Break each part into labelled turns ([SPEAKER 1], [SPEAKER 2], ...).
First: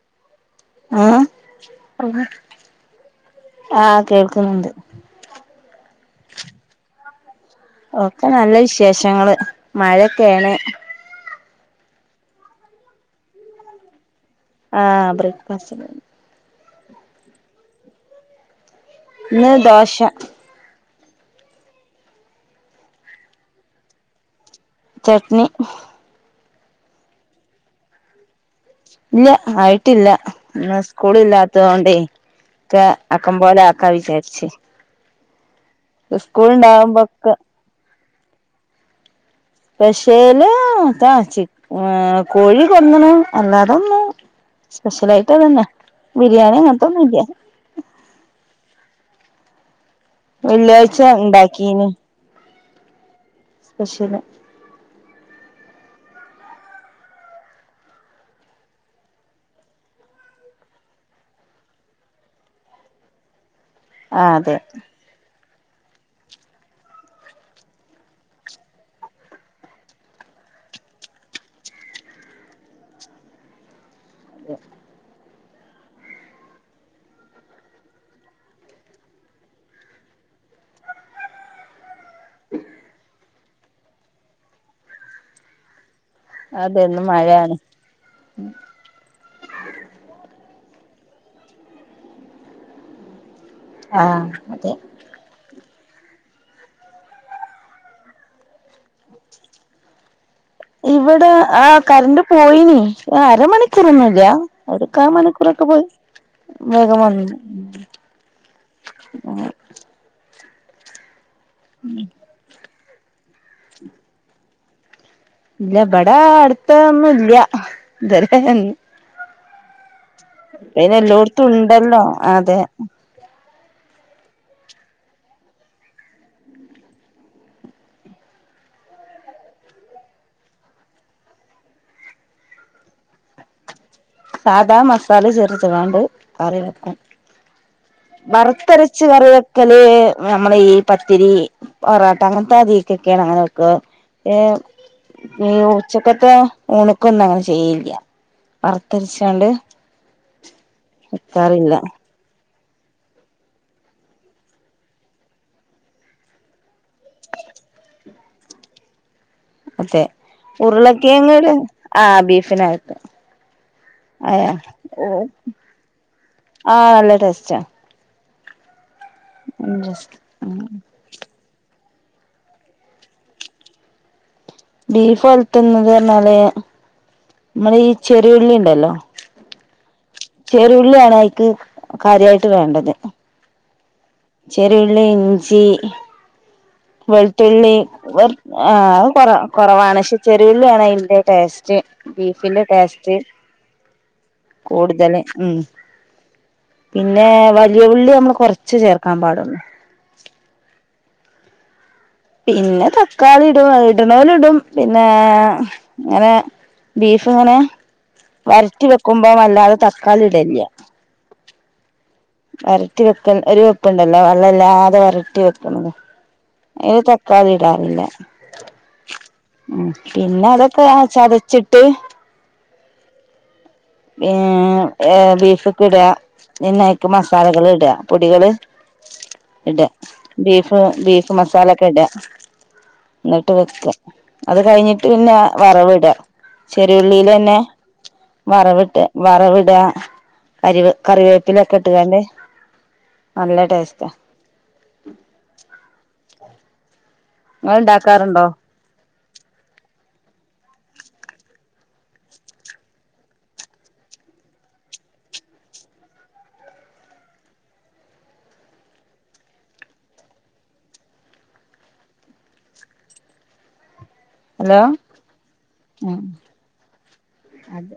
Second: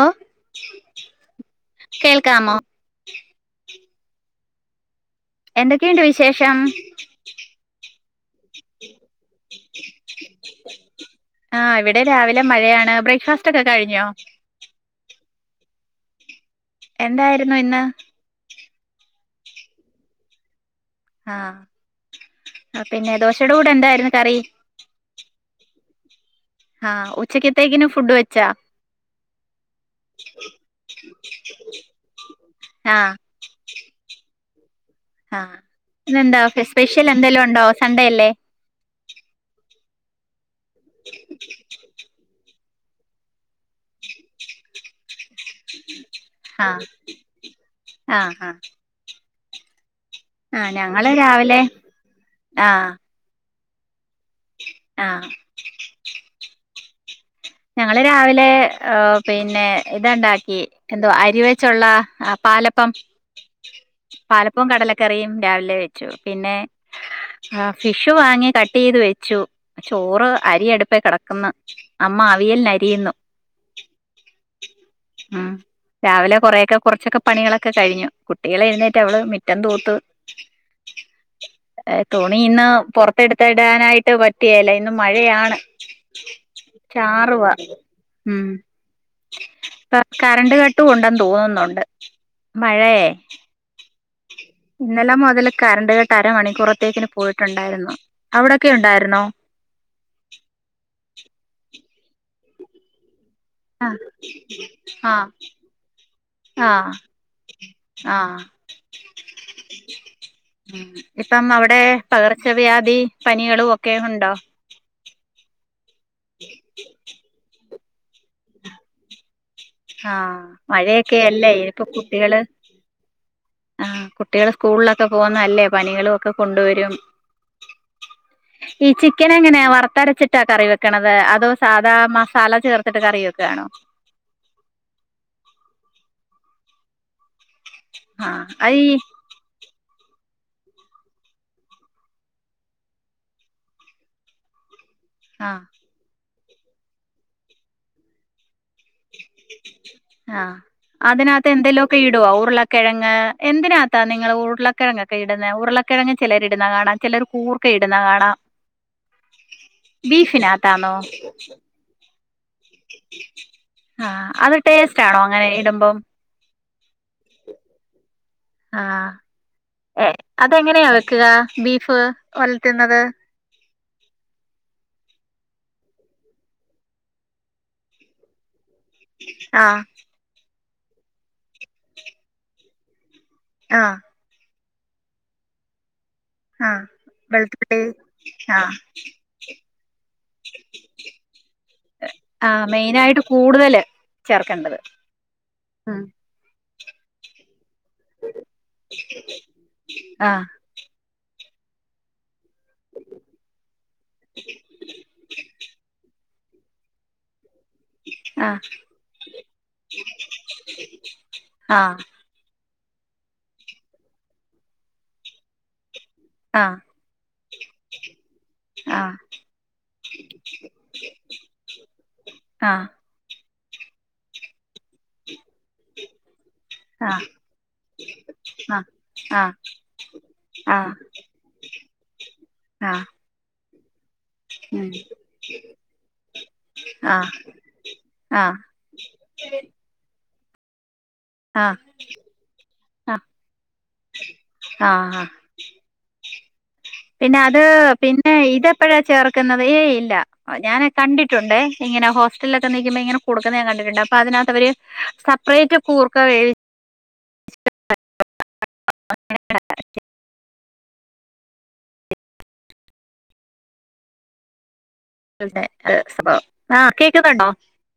[SPEAKER 1] ആഹ്
[SPEAKER 2] ആഹ്, ആഹ്. ആഹ് കേൾക്കുന്ന്ണ്ട്.
[SPEAKER 1] എന്തൊക്കെയുണ്ട് വിശേഷം?
[SPEAKER 2] ഒക്കെ നല്ല വിശേഷങ്ങള്. മഴക്കേണ്.
[SPEAKER 1] ആഹ് ഇവടെ രാവിലെ മഴയാണ്. ബ്രേക്ക്ഫാസ്റ്റൊക്കെ കഴിഞ്ഞൊ?
[SPEAKER 2] ആഹ് ബ്രെക്ക്ഫാസ്റ്റൊക്കെ കഴിഞ്ഞ്.
[SPEAKER 1] എന്തായിരുന്നു ഇന്ന്?
[SPEAKER 2] ഇന്ന് ദോശ.
[SPEAKER 1] ആഹ്. ആഹ് പിന്നെ ദോശയുടെ കൂടെ എന്തായിരുന്നു കറി?
[SPEAKER 2] ചട്നി.
[SPEAKER 1] ആഹ് ഉച്ചക്കത്തേക്ക്ന് ഫുഡ് വെച്ചാ?
[SPEAKER 2] ഇല്ല്യ ആയിട്ടില്ല. ഇന്ന് സ്കൂളില്ലാത്തതോണ്ടെ [unintelligible]
[SPEAKER 1] ആഹ്
[SPEAKER 2] ആക്ക ക്കംമ്പോലെ ആക്കാവിച്ചാരിച്ച്
[SPEAKER 1] ആഹ് ഇന്നെന്താെ പെസ് സ്പെഷ്യൽ
[SPEAKER 2] ഉണ്ടാവുമ്പോക്കെ
[SPEAKER 1] എന്തെലുണ്ടൊ സൺണ്ടെ അല്ലെ?
[SPEAKER 2] സ്പെഷ്യല് താ ചി ഏഹ് കോഴി കൊട്ന്ന്ണ്. അല്ലാതെന്നും സ്പെഷ്യലായിട്ട് അതന്നെ. ബിരിയാണി
[SPEAKER 1] ആഹ്
[SPEAKER 2] അങ്ങനത്തൊന്നുംല്ല
[SPEAKER 1] ആഹ് ആഹ്. ആഹ്
[SPEAKER 2] വെള്ളിയാഴ്ച
[SPEAKER 1] ഞങ്ങള് രാവ് ലെ
[SPEAKER 2] ഉണ്ടാക്കീന്
[SPEAKER 1] ആഹ്.
[SPEAKER 2] [unintelligible]
[SPEAKER 1] ആഹ്. ഞങ്ങള് രാവിലെ ഓഹ് പിന്നെ ഇതാണ്ടാക്കി എന്തോ അരിവെച്ചൊള്ള ആഹ് പാലപ്പം.
[SPEAKER 2] ആഹ് അതെ
[SPEAKER 1] പാലപ്പൊം കടല കറിയും രാവിലെ വെച്ചു. പിന്നെ ആഹ് ഫിഷ് വാങ്ങി കട്ടെയ്ത് വെച്ചു. ചോറ് അരിയട്പ്പേ കെടക്ക്ന്ന്. മ്മ അവിയൽന് അരിയുന്നു.
[SPEAKER 2] അതെ.
[SPEAKER 1] ഉം രാവിലെ കൊറേയൊക്കെ കൊർച്ചൊക്കെ പണികളൊക്കെ കഴിഞ്ഞു. കുട്ടികള് എഴുന്നേറ്റ് അവള് മിറ്റം തൂത്ത് ഏഹ് തുണി ഇന്ന് പൊറത്തെ ട്ത്തിടാനായിട്ട് പിറ്റികേല. ഇന്ന് മഴയാണ്.
[SPEAKER 2] അതെന്നും
[SPEAKER 1] ചാറുവാ
[SPEAKER 2] മഴയാണ്
[SPEAKER 1] ഉം. ക കറണ്ട് കട്ടും ഒണ്ടെന്ന് തോന്നുന്നൊണ്ട്. മഴയേ
[SPEAKER 2] ആഹ് അതെ
[SPEAKER 1] ഇന്നെലെ മൊതല് കറണ്ട് കട്ട് അരമണിക്കൂറത്തേക്ക്ന് പോയിട്ടുണ്ടായിരുന്നു. അവ്ടൊക്കെ ഉണ്ടായിരുന്നോ?
[SPEAKER 2] ഇവടെ ആഹ് കറൻ്റ് പോയിനി. ഏഹ് അരമണി
[SPEAKER 1] ആ
[SPEAKER 2] ക്കൂറൊന്നൂല്ല്യാ. ഒരു കാ
[SPEAKER 1] ആ
[SPEAKER 2] മണിക്കൂറൊക്കെ പോയി. വേഗം വന്നീനി.
[SPEAKER 1] ആ ആ
[SPEAKER 2] [unintelligible]
[SPEAKER 1] ഉം. ഇപ്പം അവടെ പകർച്ചവ്യാധി പനികളും ഒക്കെ ഉണ്ടൊ?
[SPEAKER 2] ഇല്ല്യ. ബെടെ അട്ത്ത് ഒന്നുംല്ല്യാ. ത് വരെ
[SPEAKER 1] ആഹ്
[SPEAKER 2] പിന്നെ
[SPEAKER 1] മഴയൊക്കെ
[SPEAKER 2] എല്ലോടത്തും
[SPEAKER 1] അല്ലെ. ഏക്ക്
[SPEAKER 2] ഉണ്ടല്ലോ
[SPEAKER 1] കുട്ടികള്
[SPEAKER 2] അതെ
[SPEAKER 1] ആഹ് കുട്ടികള് സ്കൂൾലൊക്കെ പോകുന്നല്ലെ. പനികളും ഒക്കെ കൊണ്ട് വരും. [inaudible] ഈ ചിക്കന് എങ്ങനെയാ വറ്ത്തരച്ചിട്ടാ കറി വെക്ക്ണത്. അതൊ സാധാ മസാല ചേർത്തിട്ട് കറി വെക്കണൊ?
[SPEAKER 2] സാധാ മസാല ചേർത്തെച്ച്ങ്ങാണ്ട് കറി വെക്കും.
[SPEAKER 1] ആഹ് അത് ഈ
[SPEAKER 2] വറുത്തരച്ച് കറിവെ വെക്കല് നമ്മള് ഈ പത്തിരി പൊറോട്ട അങ്ങനത്തെ അധിക്കൊക്കെയാണ് അങ്ങനെ വെക്കാ. ഏ.. ഈ
[SPEAKER 1] ആഹ്
[SPEAKER 2] ഉച്ചക്കത്തെ ഊണിനൊന്നും അങ്ങനെ ചെയ്യില്ല വറത്തരിച്ചാണ്ട്.
[SPEAKER 1] ആഹ് അതിനകത്ത് എന്തെലോക്കെഇ ഇടുവോ ഉരുളക്കിഴങ് എന്തിനാത്താ നിങ്ങള് ഉരുളക്കിഴങ്ങക്കെ ഇടുന്നെ ഉരുളക്കിഴങ് ചെലര് ഇടുന്നാകാണാ. ചെലർ കൂർക്ക ഇടുന്ന കാണാം ബീഫിനകത്താന്നോ?
[SPEAKER 2] ആഹ് ബീഫിനകത്ത്.
[SPEAKER 1] ആഹ്
[SPEAKER 2] അയാ
[SPEAKER 1] അത് ടേസ്റ്റ്
[SPEAKER 2] ഓ
[SPEAKER 1] ആണോ അങ്ങനെ ഇടുമ്പം
[SPEAKER 2] ആഹ് നല്ല ടേസ്റ്റാ.
[SPEAKER 1] ആഹ് ഏ അതെങ്ങനെയ? ക്ക്ക ബീഫ് ഒലത്ത്ന്നത്?
[SPEAKER 2] ബീഫ് ഒല്ത്ത്ന്നത് പറഞ്ഞാല് മ്മള് ഈ ചെറിയുള്ളി ഇണ്ടല്ലോ
[SPEAKER 1] ആഹ്.
[SPEAKER 2] ചെറിയോള്ളി ആണ് അയിക്ക് കാര്യായിട്ട് വേണ്ടത്.
[SPEAKER 1] ആഹ്.
[SPEAKER 2] ചെറിയുള്ളി, ഇഞ്ചി
[SPEAKER 1] ആഹ്.
[SPEAKER 2] ത്ത്ള്ളി
[SPEAKER 1] വെളുത്തുള്ളി
[SPEAKER 2] വെറ ആ
[SPEAKER 1] ആഹ്
[SPEAKER 2] അത് കൊറവാ കൊറവാണ് പക്ഷെ ചെറിയൊള്ളിയാണ് അതിന്റെ ടേസ്റ്റ്. ബീഫിന്റെ
[SPEAKER 1] ആഹ്
[SPEAKER 2] ടേസ്റ്റ്
[SPEAKER 1] മെയിനായിട്ട് കൂടുതല് ചേർക്കേണ്ടത്
[SPEAKER 2] കൂടുതല് ഉം. പിന്നെ.. വലിയ ഉള്ളി നമ്മള് കൊറച്ച് ചേർക്കാൻ പാടുള്ള
[SPEAKER 1] ആഹ്.
[SPEAKER 2] പിന്നെ തക്കാളി ഇടും ഇട്ണോല് ഇടും പിന്നെ ങ്ങനെ ബീഫ് ഇങ്ങനെ
[SPEAKER 1] ആഹ്
[SPEAKER 2] വര്ട്ടി വെക്കുമ്പോ വല്ലാതെ തക്കാളി ഇടല്ല്യ.
[SPEAKER 1] ആഹ.
[SPEAKER 2] വരട്ടി വെക്കൽ ഒരു വെപ്പ്ണ്ടല്ലോ വെള്ളല്ലാതെ വരട്ടി വെക്ക്ണത്.
[SPEAKER 1] ആഹ്
[SPEAKER 2] ഐല് തക്കാളി ഇടാറില്ല. പിന്നെ അതൊക്കെ ആ ചതച്ചിട്ട്
[SPEAKER 1] ആഹ്
[SPEAKER 2] ഏ എ ബീഫ്ക്ക് ഇടാ പിന്നൈക്ക്
[SPEAKER 1] ആഹ്
[SPEAKER 2] മസാലകള് ഇട പൊടികള്
[SPEAKER 1] ആഹ് ആഹ്
[SPEAKER 2] ഇട ബീഫ്
[SPEAKER 1] ആഹ്
[SPEAKER 2] ബീഫ് മസാലൊക്കെ ഇട
[SPEAKER 1] ആഹ് ആഹ്
[SPEAKER 2] ന്ന്ട്ട് വെക്ക. അത് കയ്
[SPEAKER 1] ഉം
[SPEAKER 2] ഞ്ഞിട്ട് പിന്നെ വറവ്ടാ
[SPEAKER 1] ആഹ്
[SPEAKER 2] ചെറിയുള്ളിലെന്നെ.
[SPEAKER 1] ആഹ്
[SPEAKER 2] വറവ്ട്ട് വറവ്ടാ കരിവ്
[SPEAKER 1] ആഹ്
[SPEAKER 2] കറിവേപ്പിലൊക്കെ ഇട്ട്കാണ്ട് നല്ല ടേസ്റ്റ.
[SPEAKER 1] ആഹ ഹാ. പിന്നെ അത്
[SPEAKER 2] ഇങ്ങള്
[SPEAKER 1] പിന്നെ
[SPEAKER 2] ഇണ്ടാക്കാറുണ്ടോ
[SPEAKER 1] ഇതെപ്പഴാ ചേർക്ക്ന്നത്? ഏ ഇല്ല. ഞാന് കണ്ടിട്ടുണ്ടേ ഇങ്ങനെ ഹോസ്റ്റലൊക്കെ നീക്കുമ്പോ ഇങ്ങനെ കൊടുക്കന്നെ ഞാ കണ്ടിട്ടുണ്ട് അപ്പൊ അതിനാത്ത് അവര് സപ്പറേറ്റ് ക്കൂർക്ക വേവി
[SPEAKER 2] ഹലോ.. ഉം
[SPEAKER 1] [unintelligible] ആഹ് കേക്ക്ന്നോണ്ടോ?
[SPEAKER 2] അത്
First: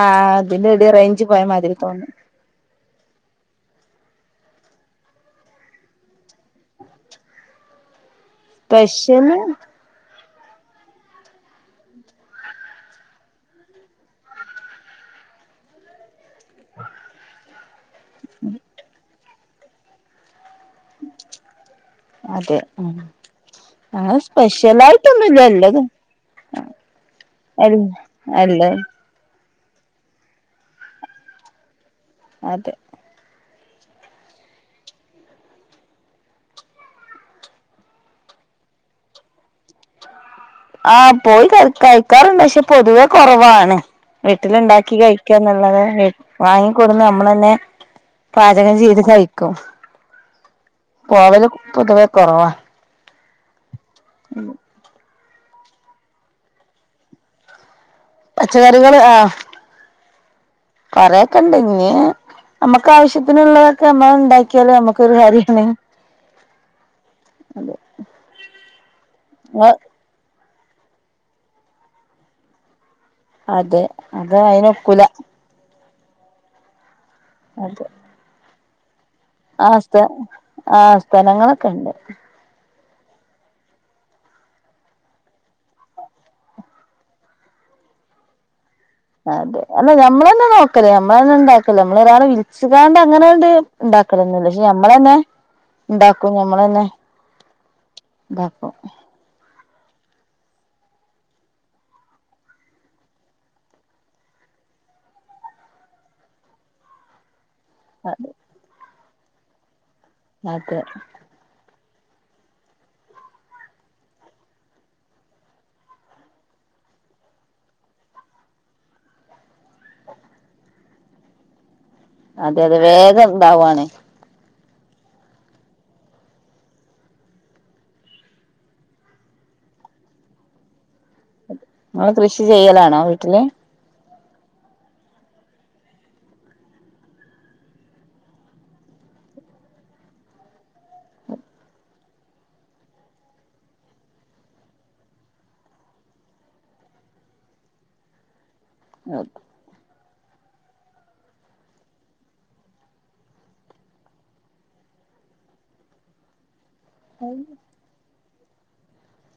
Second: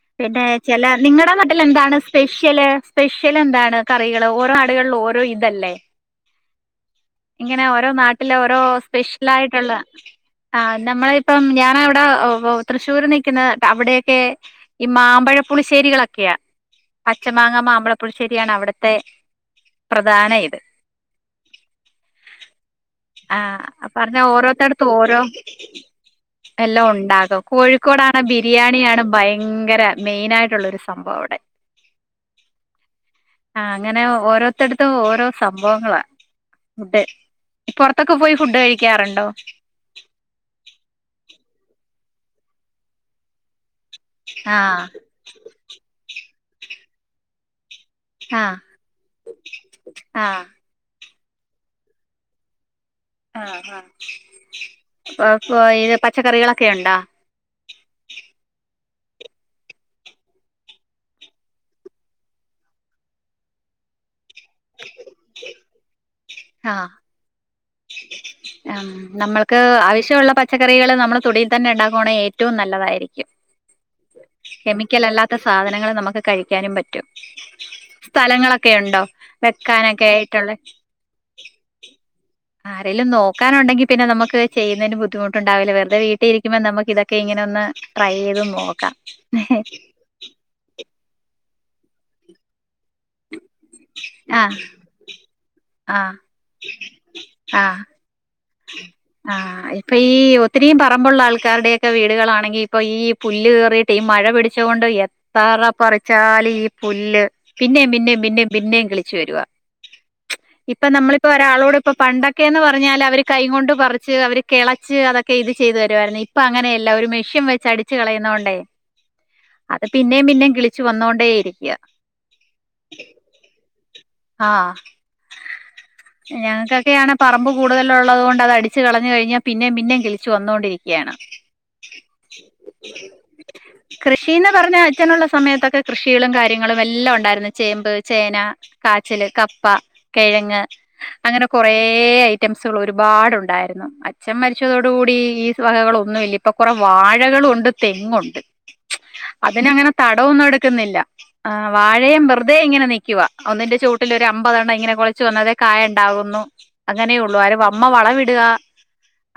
[SPEAKER 2] ആഹ്
[SPEAKER 1] പിന്നെ ചെല
[SPEAKER 2] അതിന്റെടി റേഞ്ച്
[SPEAKER 1] നിങ്ങടെ
[SPEAKER 2] പോയ
[SPEAKER 1] നാട്ടിൽ
[SPEAKER 2] മാതിരി
[SPEAKER 1] എന്താണ്
[SPEAKER 2] തോന്നി
[SPEAKER 1] സ്പെഷ്യല്? സ്പെഷ്യൽ എന്താണ് കറികള് ഓരോ നാടുകള് ഓരോ ഇതല്ലേ? ഇങ്ങനെ ഓരോ നാട്ടില ഓരോ സ്പെഷ്യൽ
[SPEAKER 2] സ്പെഷ്യല്
[SPEAKER 1] ആയിട്ടുള്ള ആ നമ്മളി ഇപ്പം ഞാൻ വടെ തൃശ്ശൂര് നിക്ക്ന്ന അവിടെക്കെ ഈ മാമ്പഴപ്പുളിശേരികളൊക്കെയാ പച്ചമാങ്ങ മാമ്പഴ പുളിശ്ശേരി ആണ് അവിട്ത്തെ പ്രധാന ഇത്.
[SPEAKER 2] അതെ ഉം
[SPEAKER 1] ആഹ
[SPEAKER 2] ഞങ്ങള്
[SPEAKER 1] പറഞ്ഞാ ഓരോത്തടുത്തും ഓരോ
[SPEAKER 2] സ്പെഷ്യലായിട്ടൊന്നുല്ല ഇല്ലത്
[SPEAKER 1] എല്ലാം ഒണ്ടാകും
[SPEAKER 2] എൽ
[SPEAKER 1] കോഴിക്കോടാണെ
[SPEAKER 2] അല്ല
[SPEAKER 1] ബിരിയാണിയാണ് ഭയങ്ക ര മെയിനായിട്ടുള്ള ഒരു സംഭവം അവ്ടെ.
[SPEAKER 2] അതെ.
[SPEAKER 1] ആഹ് അങ്ങനെ ഓരോത്തട്ത്തും ഓരോ സംഭവങ്ങളാ. ഫുഡ് പൊറത്തൊക്കെ പോയി ഫുഡ് കഴിക്കാറ്ണ്ടോ?
[SPEAKER 2] ആഹ് പോയി കയ് കഴിക്കാറ്ണ്ട് പക്ഷെ പൊതുവെ കൊറവാണ്
[SPEAKER 1] ആഹ്
[SPEAKER 2] വീട്ടില്ണ്ടാക്കി കയ് ക്ക്യോന്നല്ലാതെ വാങ്ങി ക്കൊട്ന്ന് അമ്മളെന്നെ
[SPEAKER 1] ആഹ്
[SPEAKER 2] പാചകം ചെയ്ത് കഴിക്കും
[SPEAKER 1] ആഹ്
[SPEAKER 2] പോവല് പൊതുവെ കൊറവാ.
[SPEAKER 1] ആഹ് ആഹ് അപ്പൊ പ്പൊ പച്ചക്കറികളൊക്കെ ഒണ്ടോ?
[SPEAKER 2] പച്ചക്കറികള് ആഹ് കൊറെക്കെ ഇണ്ട് ഇഞ്‌ അമ്മക്ക് ആവശ്യത്തിന് ഇള്ളതൊക്കെ അമ്മള് ഇണ്ടാക്കി യാലോ അമ്മക്കൊരു കാര്യാണ് അതെ.
[SPEAKER 1] ആ നമ്മൾക്ക് ആവശ്യോള്ള പ ച്ചക്കറികള് നമ്മളെ തൊടിയിൽ തന്നെ ഒണ്ടാക്കുവാണെ ഏറ്റവും നല്ലതായി
[SPEAKER 2] അതെ അത് അയിന് ഒക്കൂല.
[SPEAKER 1] സാധനങ്ങള് നമ്മക്ക് കഴിക്കാനും പറ്റും.
[SPEAKER 2] അതെ.
[SPEAKER 1] സ്ഥലങ്ങളൊക്കെയുണ്ടോ?
[SPEAKER 2] ആഹ് സ്ഥ ആ സ്ഥലങ്ങളൊക്കെണ്ട്.
[SPEAKER 1] ആരേലും നോക്കാനുണ്ടെങ്കി പിന്നെ നമുക്ക് ചെയ്യുന്നേന് ബുദ്ധിമുട്ടുണ്ടാവില്ല വെറ്തെ വീട്ടില് ഇരിക്കുമ്പം നമുകിത ക്കെ ഇങ്ങനെ ഒന്ന് ട്രൈ ചെയ്ത് നോക്കാം.
[SPEAKER 2] അതെ അല്ല ഞമ്മളെന്നെ നോക്കല് ഞമ്മളെന്നെ ഇണ്ടാക്കല് ഞമ്മള് ഒരാളെ വിളിച്ച്ങാണ്ട് അങ്ങനാണ്ട് ഇണ്ടാക്കലൊന്നുല്ല
[SPEAKER 1] ആഹ്
[SPEAKER 2] പക്ഷേ ഞമ്മളെന്നെ
[SPEAKER 1] ആഹ്
[SPEAKER 2] ഇണ്ടാക്കും ഞമ്മളെന്നെ
[SPEAKER 1] ആഹ്
[SPEAKER 2] ഇണ്ടാക്കും
[SPEAKER 1] ആഹ്. ഇപ്പൊ ഈ ഒത്തിരീം പറമ്പുള്ള ആൾക്കാരുടെയൊക്കെ വീടുകളാണെങ്കി ഇപ്പൊ ഈ പുല്ല് കേറി ഈ മഴ പിടിച്ച കൊണ്ട് എത്ര പറിച്ചാലും ഈ പുല്ല് പിന്നെം പിന്നെം
[SPEAKER 2] അതെ
[SPEAKER 1] പിന്നെം പിന്നെയും കിളിച്ചു വരുവാ ഇപ്പ നമ്മള് ഇപ്പൊ ഒരാളോട് ഇപ്പൊ പണ്ടൊക്കെ എന്ന് പറഞ്ഞാല് അവര് കൈ കൊണ്ട് പറിച്ച് അവര് കെളച്ച് അതൊക്കെ ഇത് ചെയ്ത് തരുവായിരുന്നു ഇപ്പ അങ്ങനെയല്ല ഒരു മെഷ്യൻ വെച്ച് അടി ച്ച് കളയുന്നോണ്ടേ അത് പിന്നേം പിന്നേം കിളിച്ചു വന്നോണ്ടേ ഇരിക്ക
[SPEAKER 2] അതെ അതെ വേഗം ഇണ്ടാവാണ്
[SPEAKER 1] ആഹ് ഞങ്ങക്കൊക്കെ ആണേ പറമ്പ് കൂടുതലുള്ളത് കൊണ്ട് അത് അടിച്ച് കളഞ്ഞു കഴിഞ്ഞാ പിന്നെയും പിന്നെയും കിളിച്ച് വന്നോണ്ടിരിക്കുകയാണ്
[SPEAKER 2] ഇങ്ങള് കൃഷി ചെയ്യലാണോ വീട്ടില്?
[SPEAKER 1] കൃഷീന്ന് പറഞ്ഞാ അച്ഛനുള്ള സമയത്തൊക്കെ കൃഷികളും കാര്യങ്ങളും എല്ലാം ഒണ്ടായിരുന്നു ചേമ്പ്, ചേന കാച്ചില്, കപ്പ, കിഴങ്ങ് അങ്ങനെ കൊറേ ഐറ്റംസുകള് ഒരുപാടുണ്ടായിരുന്നു അച്ഛൻ മരിച്ചതോടു കൂടി ഈ വകകളൊന്നും ഇല്ല ഇ പ്പൊ കൊറ വാഴകളുണ്ട്, തെങ്ങുണ്ട്
[SPEAKER 2] അതെ
[SPEAKER 1] അതിനങ്ങനെ തടവൊന്നും എടുക്കുന്നില്ല വാഴയും വെറുതെ ഇങ്ങനെ നിക്കുവ ഒന്നിന്റെ ചൂവട്ടില് ഒരു അമ്പതെണ്ണം ഇങ്ങനെ കൊളച്ച് വന്നതെ കായ ഇണ്ടകുന്നു അങ്ങനെയൊള്ളൂ ആര് അമ്മ വളവിട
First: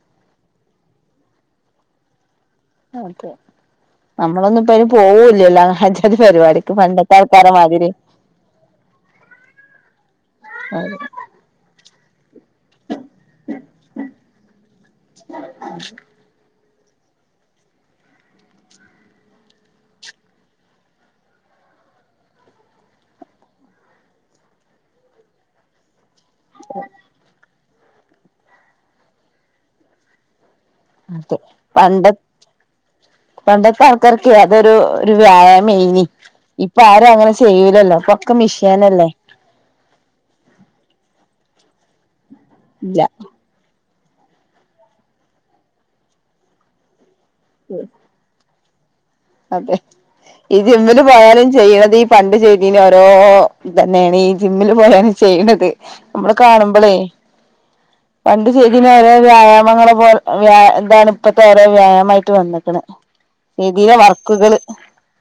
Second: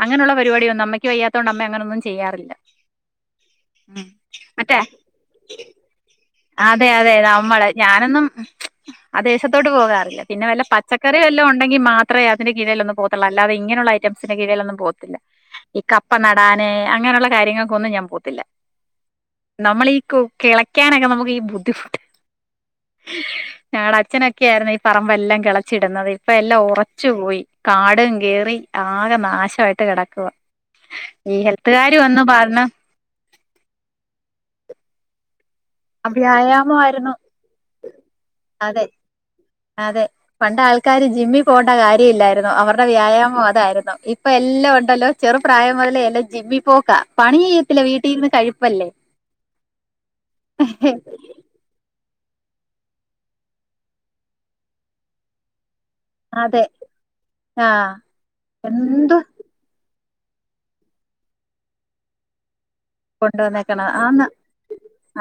[SPEAKER 1] അങ്ങനെയുള്ള പരിപാടിയൊന്നും അമ്മയ്ക്ക് വയ്യാത്തെ കൊണ്ട് അമ്മ അങ്ങനൊന്നും ചെയ്യാറില്ല
[SPEAKER 2] അതെ നമ്മളൊന്നും ഇപ്പ
[SPEAKER 1] മറ്റേ
[SPEAKER 2] അയിന് പോവോ ഇലല്ലോ
[SPEAKER 1] അതെ അതെ നമ്മളെ ഞാനൊന്നും ആദേശത്തോട്ട് പോകാറില്ല പിന്നെ വല്ല
[SPEAKER 2] അതെ
[SPEAKER 1] പച്ചക്കറി വല്ലാം ഉണ്ടെങ്കി മാത്രം അത്ര അതിന്റെ കീഴിൽ ഒന്ന പോത്തുള്ള അല്ലാതെങ്ങനെയുള്ള ഐറ്റസിന്റെ കീഴിലൊന്ന പോ ഇപ്പ നടാന് അങ്ങനെയുള്ള കാര്യങ്ങൾക്കൊന്നും ഞാൻ പോകത്തില്ല നമ്മളീ ഈ കിളക്കാനൊക്കെ നമുക്ക് ബുദ്ധിമുട്ട് ഞങ്ങടെ അച്ഛനൊക്കെയ ആയിരുന്നു ഈ പറമ്പെല്ലാം കിളച്ചിടുന്നത് ഇപ്പ എല്ലാം ഉറച്ചു പോയി കാടും കേറി ആകെ നാശമായിട്ട് കിടക്കുക ഈ ഹെൽത്തുകാരി
[SPEAKER 2] പണ്ട
[SPEAKER 1] വന്നു പറഞ്ഞു
[SPEAKER 2] പണ്ടത്തെ ആൾക്കാർക്ക അതൊരു ഒരു വ്യായാമ മെയിനി ഇപ്പൊ ആരും
[SPEAKER 1] വ്യായാമായിരുന്നു
[SPEAKER 2] അങ്ങനെ ചെയൂലല്ലോ ഇപ്പൊക്കെ
[SPEAKER 1] അതെ
[SPEAKER 2] മിഷിയനല്ലേ
[SPEAKER 1] അതെ പണ്ട ആൾക്കാര് ജിമ്മിൽ പോകേണ്ട കാര്യമല്ലായിരുന്നു അവരുടെ
[SPEAKER 2] ഇല്ല
[SPEAKER 1] വ്യായാമ അതായിരുന്നു ഇപ്പൊ എല്ലാം ഉണ്ടല്ലോ ചെറുപ്രായം മുതലേ എല്ലാം ജിമ്മി പോക്കാ പണി ചെയ്യത്തില്ല വീട്ടിൽരുന്ന് കഴിപ്പല്ലേ
[SPEAKER 2] അതെ ഈ ജിമ്മന് പോയാനും ചെയ്യണത് പണ്ട്ച്തീ ഓരോ ഇ തന്നെയാണ് ഈ ജിമ്മില് പോലാണ് ചെയ്യത് നമ്മള്
[SPEAKER 1] അതെ
[SPEAKER 2] കാണുമ്പോളേ
[SPEAKER 1] ആഹ്
[SPEAKER 2] പണ്ട് ചെയ്തി ഓരോ
[SPEAKER 1] എന്ത്
[SPEAKER 2] വ്യായാമങ്ങളെ പോലെ വ്യ ഇതാണ് ഇപ്പത്തെേറെ വ്യായാമമായിട്ട് വന്നിക്കണ
[SPEAKER 1] കൊണ്ടുവന്നേക്കണം ആന്ന്
[SPEAKER 2] ക്കുകള്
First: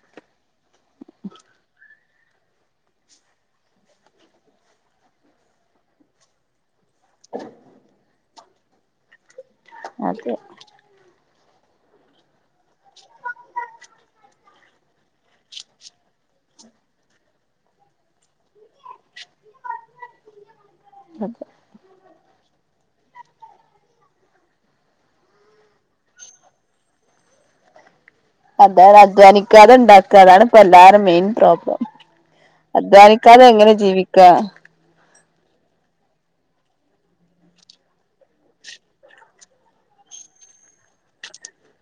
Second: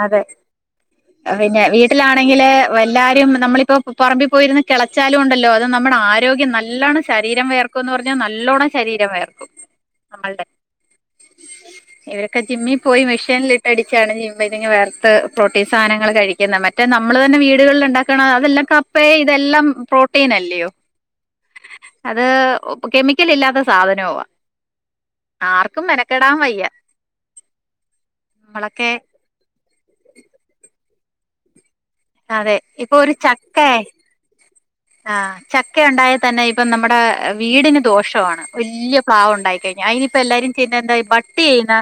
[SPEAKER 1] അതെ പിന്നെ വീട്ടിലാണെങ്കില് എല്ലരും നമ്മളിപ്പോ പറമ്പിൽ പോയിരുന്ന കള ച്ചാലും ഉണ്ടല്ലോ അത് നമ്മുടെ ആരോഗ്യം നല്ലണം ശരീരം വേർക്കും എന്ന് പറഞ്ഞാൽ നല്ലോണ്ണം ശരീരം വേർക്കും
[SPEAKER 2] അതെ
[SPEAKER 1] നമ്മളുടെ ഒക്കെ ജിമ്മിൽ പോയി മെഷീനിൽട്ടടിച്ചാണ് ജിമ്മ ഇ വേർത്ത് പ്രോട്ടീൻ സാധനങ്ങൾ കഴിക്കുന്നത് മറ്റേ മറ്റേ നമ്മള് തന്നെ വീടുകളിൽ ഉണ്ടാക്കണം അതെല്ലാം കപ്പയേ ഇതെല്ലാം പ്രോട്ടീന അല്ലയോ
[SPEAKER 2] അതെ
[SPEAKER 1] അത് കെമിക്കൽ ഇല്ലാത്ത സാധനോവാ ആർക്കും മെനക്കെടാൻ വയ്യ നമ്മളൊക്കെ
[SPEAKER 2] അതായത് അധ്വാനിക്കാതെ ഉണ്ടാക്കാതാണ് ഇപ്പൊ എല്ലാരും മെയിൻ പ്രോബ്ലം
[SPEAKER 1] അതെ ഇപ്പൊ
[SPEAKER 2] അധ്വാനിക്കതെ എങ്ങനെ ജീവിക്കാ
[SPEAKER 1] ആഹ് ചക്ക ഉണ്ടായൽ തന്നെ ഇപ്പ നമ്മുടെ വീടിന് ദോഷവാണ് വല്യ പ്ലാവ് ഉണ്ടായി കഴിഞ്ഞ അതിനിപ്പല്ലാരും ചെയ്യ എന്താ ബട്ടി ചെയ്യുന്ന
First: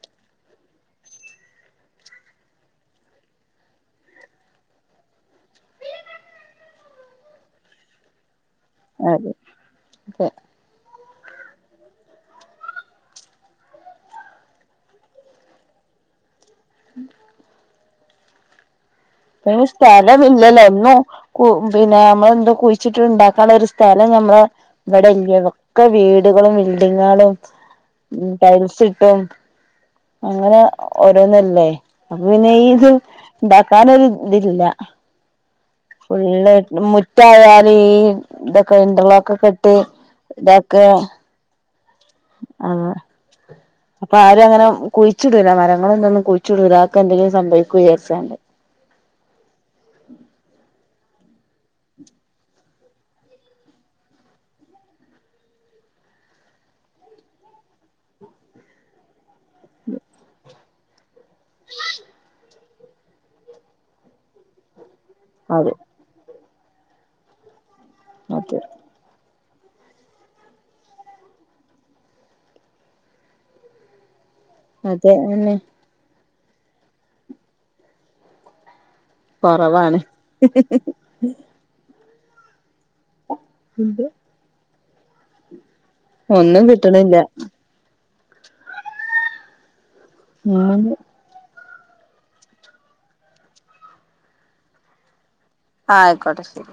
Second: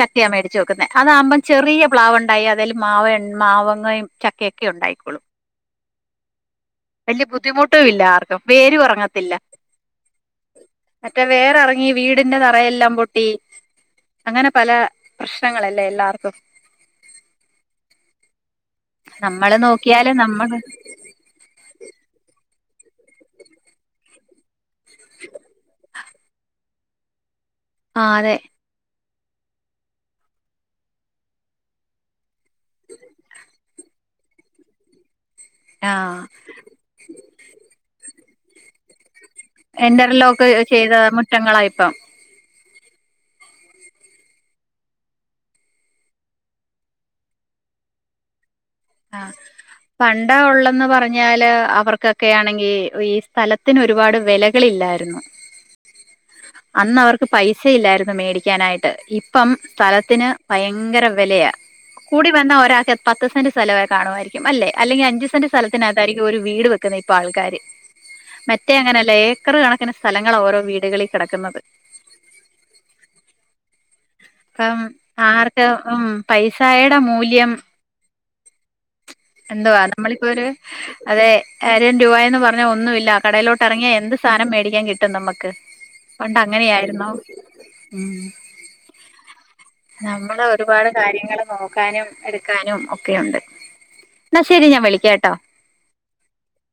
[SPEAKER 1] ചക്കയാ മേടിച്ച് വെക്കുന്ന അതാ വുമ്പം ചെറിയ പ്ലാവ് ഇണ്ടായി അതേല് മാവ മാവങ്ങയും ചക്കയക്കെ ഒക്കെ ഉണ്ടായിക്കോള്ളും. വല്യേ ബുദ്ധിമുട്ടും ഇല്ലാർക്കും വേരു
[SPEAKER 2] അതെ
[SPEAKER 1] എറങ്ങത്തില്ല
[SPEAKER 2] അതെ
[SPEAKER 1] മറ്റേ വേറെറങ്ങി വീടിന്റെ തറയെല്ലാം പൊട്ടി അങ്ങനെ പല പ്രശ്നങ്ങളല്ലേ എല്ലാർക്കും
[SPEAKER 2] ഉം പി
[SPEAKER 1] നമ്മള് നോക്കിയാല് നമ്മള്
[SPEAKER 2] സ്ഥലമില്ലല്ലോ എങ്ങും. കു പിന്നെ അമ്മളന്തും കുഴിച്ചിട്ട് ഇണ്ടാക്കള്ളെരു സ്ഥലം നമ്മള ഇവിടെഇല്ലെനും ക്കൊ വീ ടുകളും ബിൽഡിങേളും
[SPEAKER 1] ആ അതെ
[SPEAKER 2] ടൈൽസ് ഇട്ടും അങ്ങനെ ഓരോന്നല്ലേ അപ്പൊ പിന്നെ ഈ ഇത് ഇണ്ടാക്കാനൊരു ഇതില്ല
[SPEAKER 1] ആ
[SPEAKER 2] ഫുള്ള് മുറ്റായല് ഈ ഇതൊക്കെ ഇറർലോക്കൊ കെ
[SPEAKER 1] എന്റർലോക്ക് ചെയ്ത മുറ്റങ്ങളായിപ്പം
[SPEAKER 2] അതെ അപ്പൊ ആരുങ്ങനെ കുഴിച്ചിടൂല മരങ്ങളൊന്നൊന്നും കുഴിച്ചിടൂല അഒക്കെ എന്തെങ്കിലും സംഭവിക്കും വിയാരിച്ചാണ്ട്
[SPEAKER 1] ആഹ്. പണ്ട ഉള്ളെന്ന് പറഞ്ഞാല് അവർക്കൊക്കെയാണെങ്കി ഈ സ്ഥലത്തിന് ഒരുപാട് വെല. കളില്ലാരുന്നു അന്നവർക്ക് പൈസ ഇല്ലാരുന്നു മേടിക്കാനായിട്ട്. ഇപം സ്ഥലത്തിന് ഭയങ്കര വെലയ കൂടി വന്ന ഒരാക്ക് പത്ത് സെന്റ്. സ്ഥലവെ കാണുവായിരിക്കും അല്ലെ അല്ലെങ്കി അഞ്ചു സെന്റ്
[SPEAKER 2] അതെ
[SPEAKER 1] സ്ഥലനകത്തായിരിക്കും ഒരു വീട് വെക്ക്ന്നെ ഇപ്പൊ ആൾക്കാര്.
[SPEAKER 2] അതെ
[SPEAKER 1] മറ്റെ അങ്ങനല്ല ഏക്കറ് കണക്കിന് സ്ഥലങ്ങള ഓരോ വീടുകളി കടക്ക്ന്നത്. പ്പം
[SPEAKER 2] അതെ തന്നെ
[SPEAKER 1] ആർക്ക് ഉം പൈസായ്ടെ മൂല്യം. എന്ത്വ
[SPEAKER 2] കൊറവാണ്
[SPEAKER 1] നമ്മളിപ്പൊര് അതേ ആയിരം രൂപയെന്ന് പറഞ്ഞാ ഒന്നുമില്ല കടയിലോട്ട് എറങ്ങിയ എന്ത്. സാനം മേടിക്കാൻ കിട്ടും നമ്മക്ക് പണ്ട
[SPEAKER 2] ഒന്നും
[SPEAKER 1] അങ്ങനെയായിരുന്നൊ?
[SPEAKER 2] കിട്ടണില്ല
[SPEAKER 1] ഉം നമ്മടെ ഒരുപാട് കാര്യങ്ങള് നോക്ക ക്കാനും എട്ക്കാനും ഒക്കെയുണ്ട്. ഇന്ന ശരി ഞാൻ വിളിക്കാട്ടൊ.
[SPEAKER 2] ആഹ് അയ്ക്കോട്ടെ ശരി.